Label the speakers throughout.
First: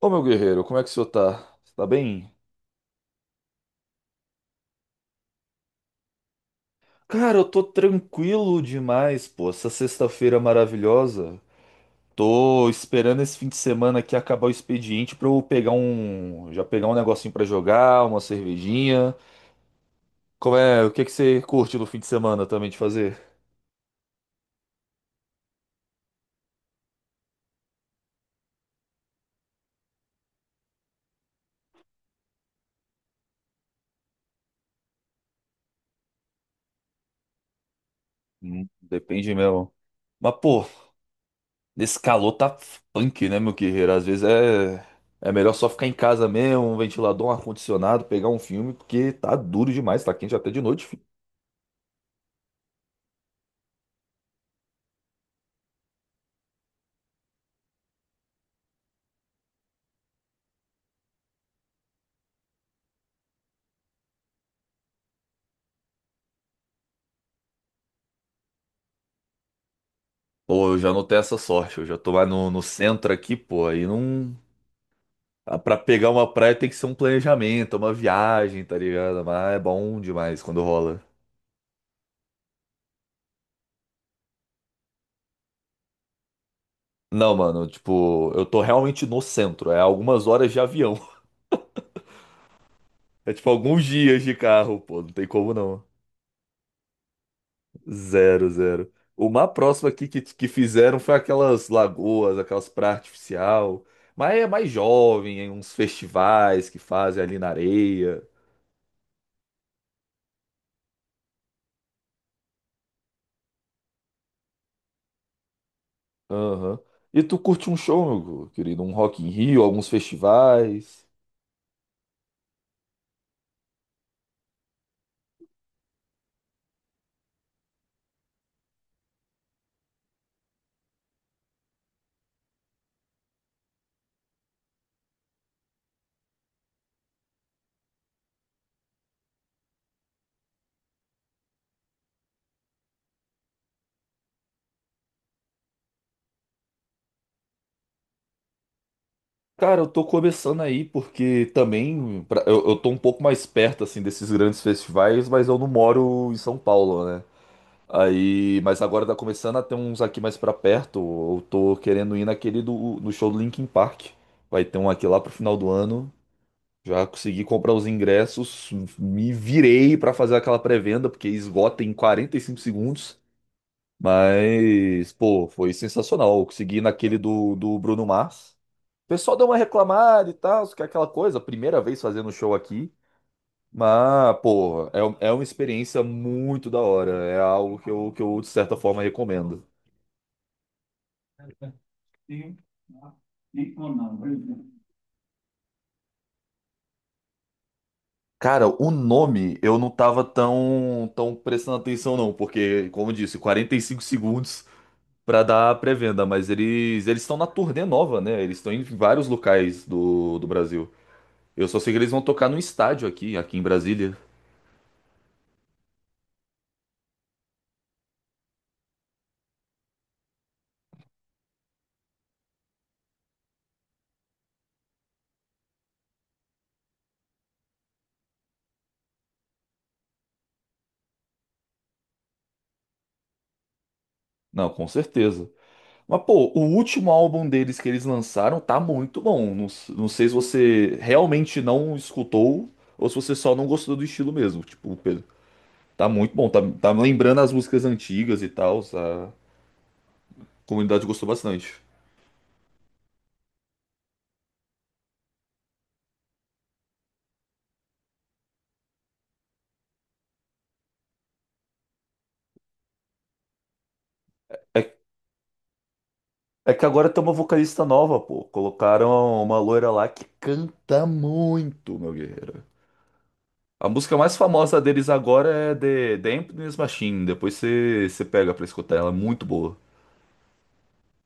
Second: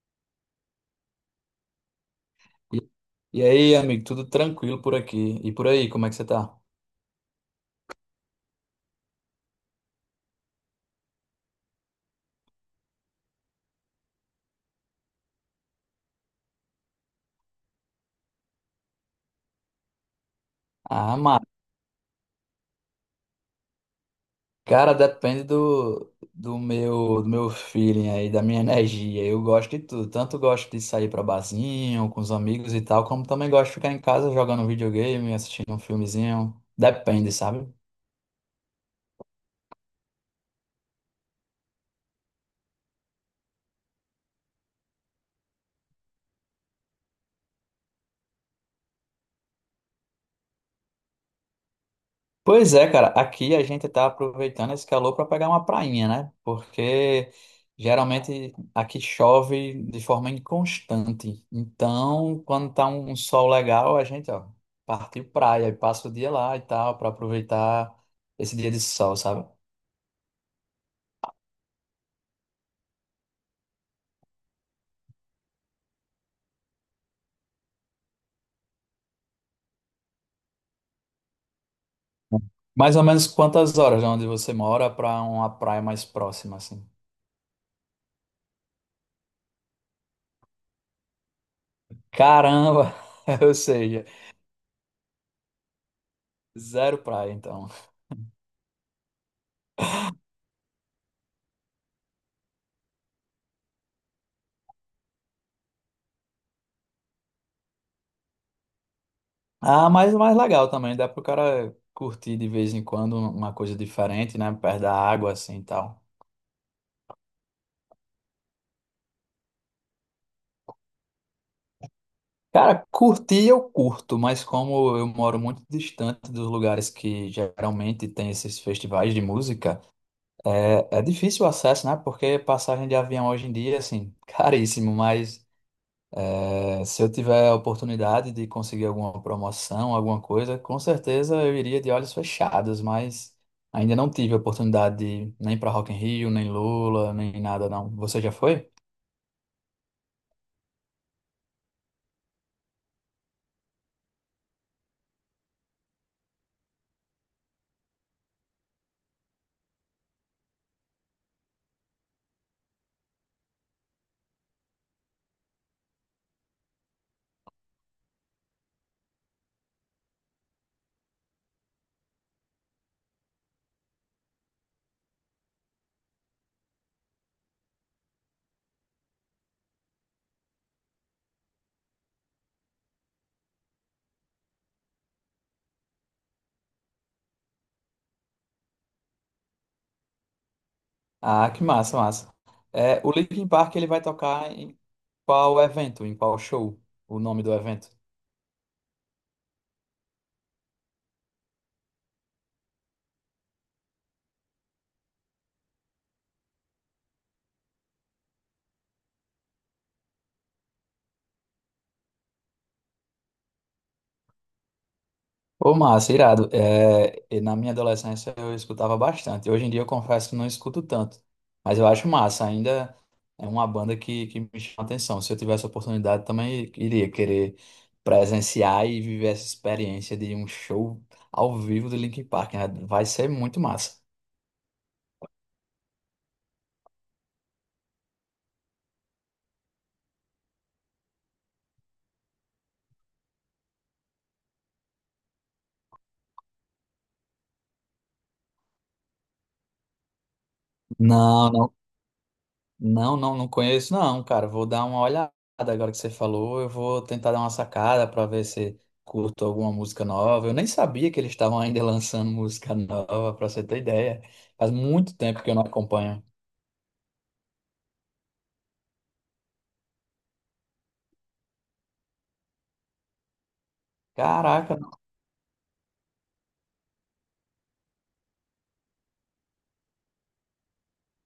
Speaker 1: Ô meu guerreiro, como é que o senhor tá? Você tá bem?
Speaker 2: E, e aí, amigo, tudo tranquilo por aqui? E por aí, como é que você tá?
Speaker 1: Cara, eu tô tranquilo demais, pô. Essa sexta-feira maravilhosa. Tô esperando esse fim de semana aqui acabar o expediente pra eu pegar um. Já pegar um negocinho pra jogar, uma cervejinha. Como é? O que que
Speaker 2: Ah,
Speaker 1: você
Speaker 2: mano,
Speaker 1: curte no fim de semana também de fazer?
Speaker 2: cara, depende do meu feeling aí, da minha energia. Eu gosto de tudo. Tanto gosto de sair pra barzinho, com os amigos e tal, como também gosto de ficar em casa jogando videogame, assistindo um filmezinho. Depende, sabe?
Speaker 1: Depende mesmo. Mas, pô, nesse calor tá punk, né, meu guerreiro? Às vezes é. É melhor só ficar em casa mesmo, um ventilador, um ar-condicionado, pegar um filme, porque tá duro demais, tá quente até de noite.
Speaker 2: Pois é, cara, aqui a gente tá aproveitando esse calor para pegar uma prainha, né? Porque geralmente aqui chove de forma inconstante. Então, quando tá um sol legal, a gente, ó, partiu praia e passa o dia lá e tal, para aproveitar esse dia de sol, sabe?
Speaker 1: Pô, eu já não tenho essa sorte. Eu já tô lá no centro aqui, pô. Aí não. Pra pegar uma praia tem que ser um planejamento, uma viagem, tá ligado? Mas é bom demais quando rola.
Speaker 2: Mais ou menos quantas horas de onde você mora para uma praia mais próxima, assim?
Speaker 1: Não, mano, tipo, eu tô realmente no centro. É algumas horas de avião.
Speaker 2: Caramba!
Speaker 1: É tipo
Speaker 2: Ou
Speaker 1: alguns
Speaker 2: seja,
Speaker 1: dias de carro, pô. Não tem como não.
Speaker 2: zero praia, então.
Speaker 1: Zero, zero. O mais próximo aqui que fizeram foi aquelas lagoas, aquelas praias artificial. Mas é mais jovem, hein, uns festivais que fazem ali na areia.
Speaker 2: Ah, mas mais legal também, dá pro cara curtir de vez em quando uma coisa diferente, né? Perto da água, assim e tal.
Speaker 1: Aham. E tu curte um show, meu querido? Um Rock in Rio, alguns festivais?
Speaker 2: Cara, curtir eu curto, mas como eu moro muito distante dos lugares que geralmente tem esses festivais de música, é difícil o acesso, né? Porque passagem de avião hoje em dia, assim, caríssimo, mas. É, se eu tiver a oportunidade de conseguir alguma promoção, alguma coisa, com certeza eu iria de olhos fechados, mas ainda não tive a oportunidade de nem para Rock in Rio, nem Lula, nem nada não. Você já foi?
Speaker 1: Cara, eu tô começando aí porque também eu tô um pouco mais perto assim desses grandes festivais, mas eu não moro em São Paulo, né? Aí, mas agora tá começando a ter uns aqui mais pra perto. Eu tô querendo ir naquele do no show do Linkin Park. Vai ter um aqui lá pro final do ano. Já consegui comprar os ingressos, me virei pra fazer aquela pré-venda porque esgota em 45 segundos. Mas, pô, foi sensacional. Eu consegui ir naquele do Bruno Mars. O pessoal deu uma reclamada e tal, que é aquela coisa, primeira vez fazendo show aqui. Mas, pô, é uma experiência muito da hora. É algo que eu, de certa forma, recomendo.
Speaker 2: Ah, que massa, massa. É, o Linkin Park ele vai tocar em qual evento, em qual show? O nome do evento?
Speaker 1: Cara, o nome eu não tava tão prestando atenção, não, porque, como eu disse, 45 segundos pra dar a pré-venda, mas eles estão na turnê nova, né? Eles estão em vários locais do Brasil. Eu só sei que eles vão tocar no estádio aqui em Brasília.
Speaker 2: Ô, massa, irado. É, e na minha adolescência eu escutava bastante. Hoje em dia eu confesso que não escuto tanto. Mas eu acho massa. Ainda é uma banda que me chama atenção. Se eu tivesse a oportunidade, também iria querer presenciar e viver essa experiência de um show ao vivo do Linkin Park, né? Vai ser muito massa.
Speaker 1: Não, com certeza. Mas, pô, o último álbum deles que eles lançaram tá muito bom. Não, não sei se você realmente não escutou ou se você só não gostou do estilo mesmo. Tipo, Pedro, tá muito bom. Tá lembrando as músicas antigas e tal. A comunidade gostou
Speaker 2: Não, não.
Speaker 1: bastante.
Speaker 2: Não, não, não conheço, não, cara. Vou dar uma olhada agora que você falou. Eu vou tentar dar uma sacada para ver se curto alguma música nova. Eu nem sabia que eles estavam ainda lançando música nova, para você ter ideia. Faz
Speaker 1: É,
Speaker 2: muito tempo que eu não acompanho.
Speaker 1: é que agora tem uma vocalista nova, pô. Colocaram uma loira lá que canta muito, meu guerreiro. A música mais
Speaker 2: Caraca,
Speaker 1: famosa
Speaker 2: não.
Speaker 1: deles agora é The Emptiness Machine. Depois você pega pra escutar ela, é muito boa.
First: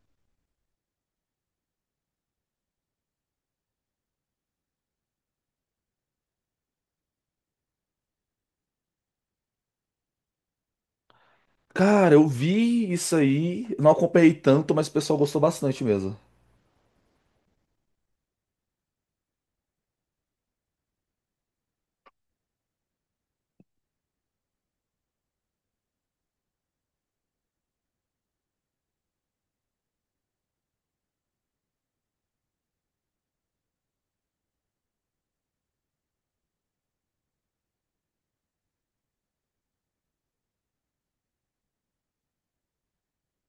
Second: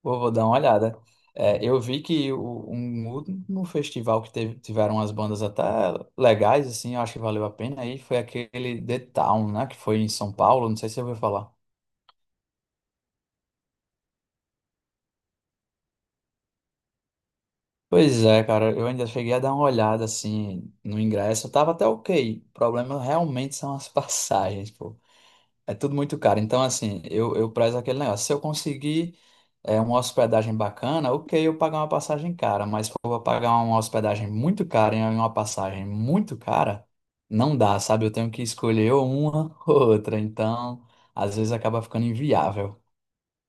Speaker 2: Vou dar uma olhada. É, eu vi que último festival que teve, tiveram umas bandas até legais, assim, eu acho que valeu a pena. Aí foi aquele The Town, né? Que foi em São Paulo, não sei se você ouviu falar.
Speaker 1: Cara, eu vi isso aí, não acompanhei tanto, mas o pessoal gostou bastante mesmo.
Speaker 2: Pois é, cara, eu ainda cheguei a dar uma olhada assim no ingresso, tava até ok. O problema realmente são as passagens, pô. É tudo muito caro. Então, assim, eu prezo aquele negócio. Se eu conseguir uma hospedagem bacana, ok, eu pagar uma passagem cara, mas se eu vou pagar uma hospedagem muito cara e uma passagem muito cara, não dá, sabe? Eu tenho que escolher ou uma ou outra. Então, às vezes acaba ficando inviável.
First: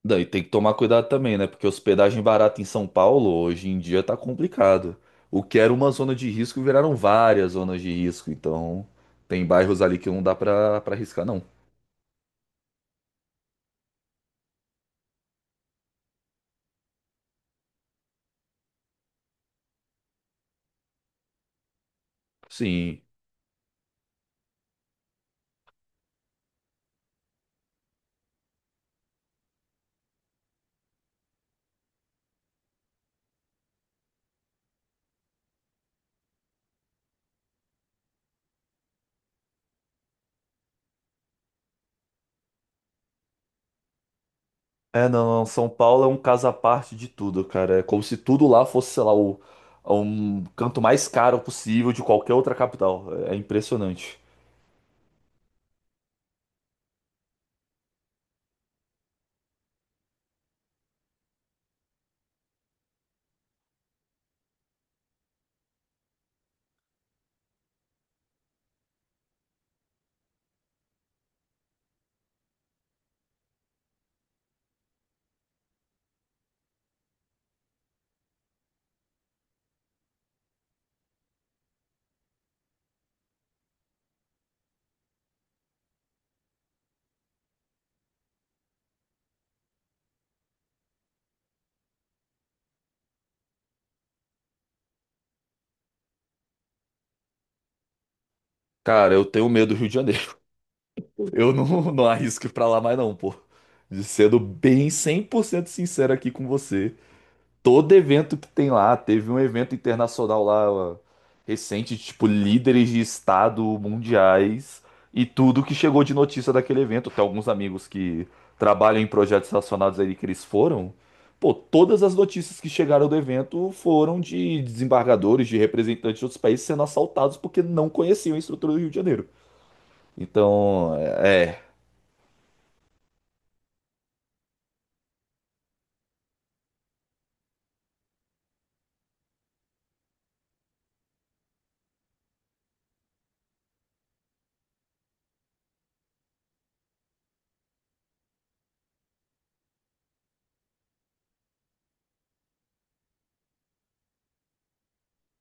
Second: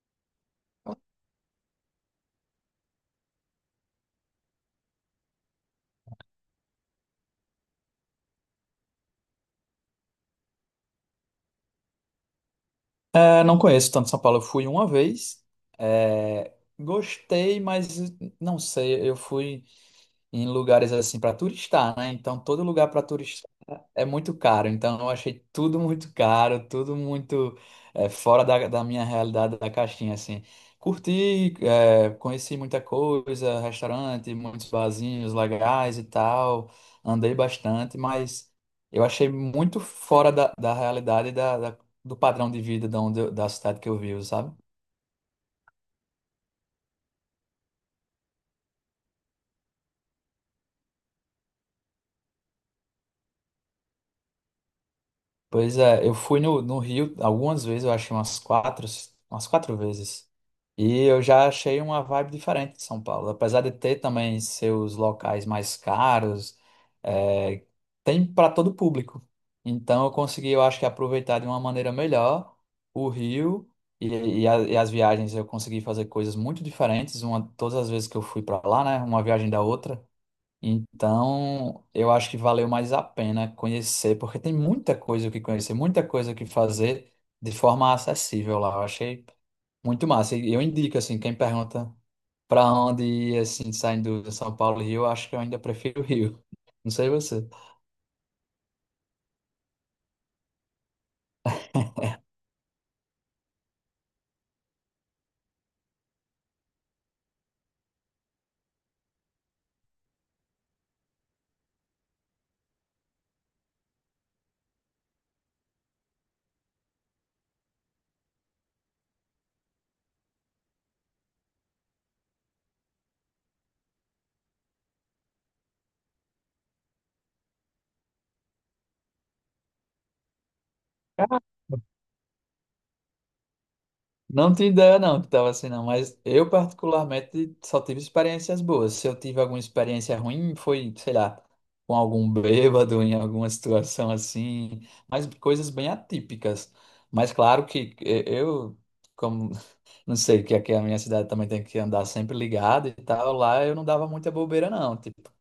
Speaker 1: Daí tem que tomar cuidado também, né? Porque hospedagem barata em São Paulo hoje em dia tá complicado. O que era uma zona de risco viraram várias zonas de risco, então tem bairros ali que não dá pra arriscar, não.
Speaker 2: É, não conheço tanto São Paulo. Eu fui uma vez, é, gostei, mas não sei. Eu fui em lugares assim para turistar, né? Então todo lugar
Speaker 1: Sim.
Speaker 2: para é muito caro, então eu achei tudo muito caro, tudo muito é, fora da minha realidade da caixinha, assim. Curti, é, conheci muita coisa, restaurante, muitos barzinhos legais e tal, andei bastante, mas eu achei muito fora da realidade da do padrão de vida da, onde eu- da cidade que eu vivo, sabe?
Speaker 1: É, não, não, São Paulo é um caso à parte de tudo, cara. É como se tudo lá fosse, sei lá, é um canto mais caro possível de qualquer outra capital. É impressionante.
Speaker 2: Pois é, eu fui no Rio algumas vezes, eu achei umas quatro vezes. E eu já achei uma vibe diferente de São Paulo. Apesar de ter também seus locais mais caros, é, tem para todo público. Então eu consegui, eu acho que aproveitar de uma maneira melhor o Rio e as viagens eu consegui fazer coisas muito diferentes, uma, todas as vezes que eu fui para lá, né? Uma viagem da outra. Então, eu acho que valeu mais a pena conhecer, porque tem muita coisa o que conhecer, muita coisa o que fazer de forma acessível lá. Eu achei muito massa. E eu indico, assim, quem pergunta para onde ir, assim, saindo de São Paulo e Rio, eu acho que eu ainda prefiro o Rio. Não sei você.
Speaker 1: Cara, eu tenho medo do Rio de Janeiro. Eu não arrisco ir pra lá mais não, pô. De sendo bem 100% sincero aqui com você. Todo evento que tem lá. Teve um evento internacional lá ó, recente, tipo, líderes de estado mundiais e tudo que chegou de notícia daquele evento. Tem alguns amigos que trabalham em projetos relacionados a ele que eles foram. Pô, todas as notícias que chegaram do evento foram de desembargadores, de representantes de outros países sendo assaltados porque não conheciam a estrutura do Rio de Janeiro. Então, é,
Speaker 2: Não tenho ideia, não, que tava assim, não. Mas eu, particularmente, só tive experiências boas. Se eu tive alguma experiência ruim, foi, sei lá, com algum bêbado, em alguma situação assim. Mas coisas bem atípicas. Mas claro que eu, como não sei, que aqui a minha cidade também tem que andar sempre ligado e tal, lá eu não dava muita bobeira, não, tipo.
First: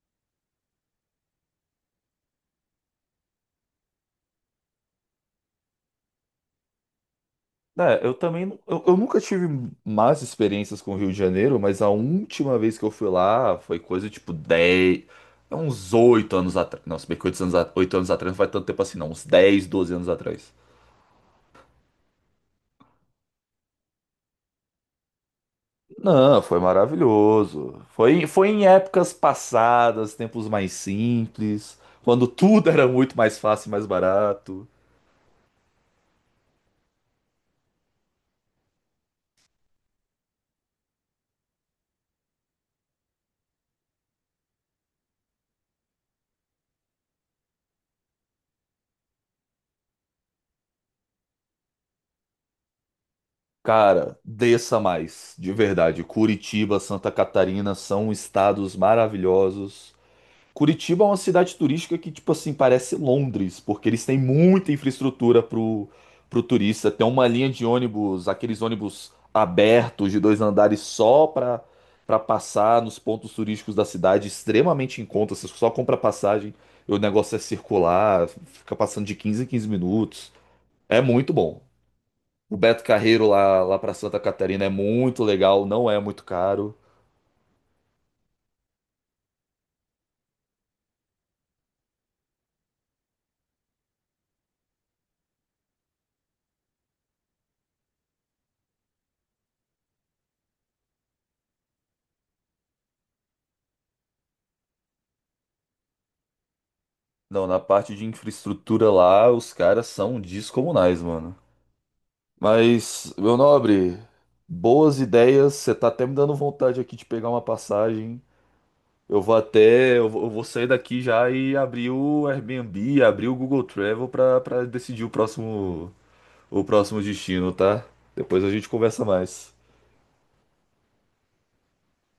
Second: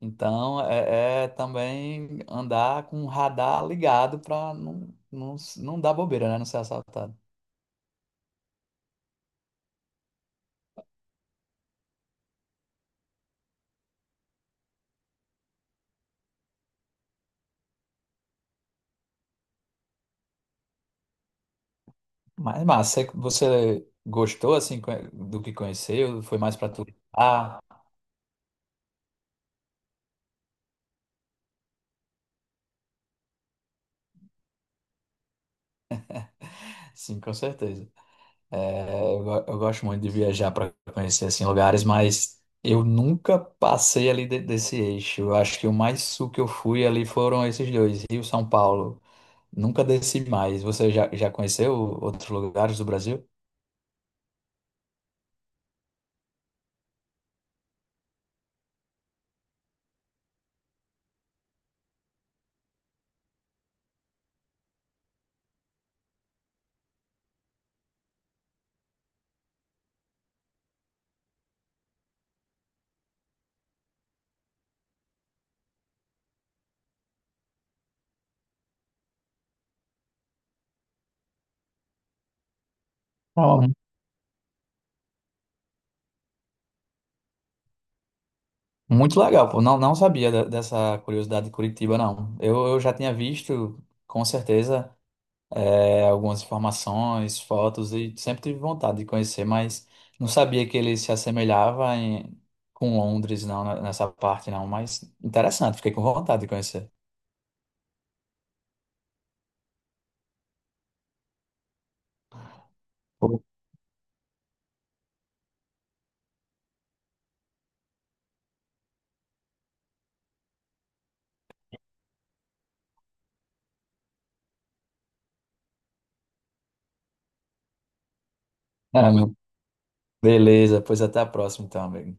Speaker 2: Então, é também andar com o radar ligado pra não dar bobeira, né? Não ser assaltado.
Speaker 1: É, eu também, eu nunca tive más experiências com o Rio de Janeiro, mas a última vez que eu fui lá foi coisa tipo 10 é uns 8 anos atrás. Não, se bem que oito anos atrás não faz tanto tempo assim, não, uns 10 12 anos atrás.
Speaker 2: Mas massa, você gostou assim co- do que conheceu? Foi
Speaker 1: Não,
Speaker 2: mais
Speaker 1: foi
Speaker 2: para tu? Ah,
Speaker 1: maravilhoso. Foi, foi em épocas passadas, tempos mais simples, quando tudo era muito mais fácil e mais barato.
Speaker 2: sim, com certeza. É, eu gosto muito de viajar para conhecer assim lugares, mas eu nunca passei ali de- desse eixo. Eu acho que o mais sul que eu fui ali foram esses dois, Rio, São Paulo. Nunca desci mais. Você já conheceu outros lugares do Brasil?
Speaker 1: Cara, desça mais, de verdade. Curitiba, Santa Catarina são estados maravilhosos. Curitiba é uma cidade turística que, tipo assim, parece Londres, porque eles têm muita infraestrutura pro turista. Tem uma linha de ônibus, aqueles ônibus abertos de 2 andares só pra passar nos pontos turísticos da cidade, extremamente em conta. Você só compra passagem, o negócio é circular, fica passando de 15 em 15 minutos. É muito bom. O Beto Carreiro
Speaker 2: Ó,
Speaker 1: lá pra Santa Catarina é muito legal, não é muito caro.
Speaker 2: muito legal, pô. Não, não sabia de- dessa curiosidade de Curitiba, não. Eu já tinha visto, com certeza. É, algumas informações, fotos e sempre tive vontade de conhecer, mas não sabia que ele se assemelhava em- com Londres, não, né, nessa parte não, mas interessante, fiquei com vontade de conhecer.
Speaker 1: Não, na parte de infraestrutura lá, os caras são descomunais, mano. Mas, meu
Speaker 2: Pô,
Speaker 1: nobre, boas ideias. Você tá até me dando vontade aqui de pegar uma passagem. Eu vou até, eu vou sair daqui já e abrir o Airbnb, abrir o Google Travel pra para decidir o próximo destino, tá? Depois a gente conversa
Speaker 2: é, meu.
Speaker 1: mais.
Speaker 2: Beleza, pois até a próxima então, amigo.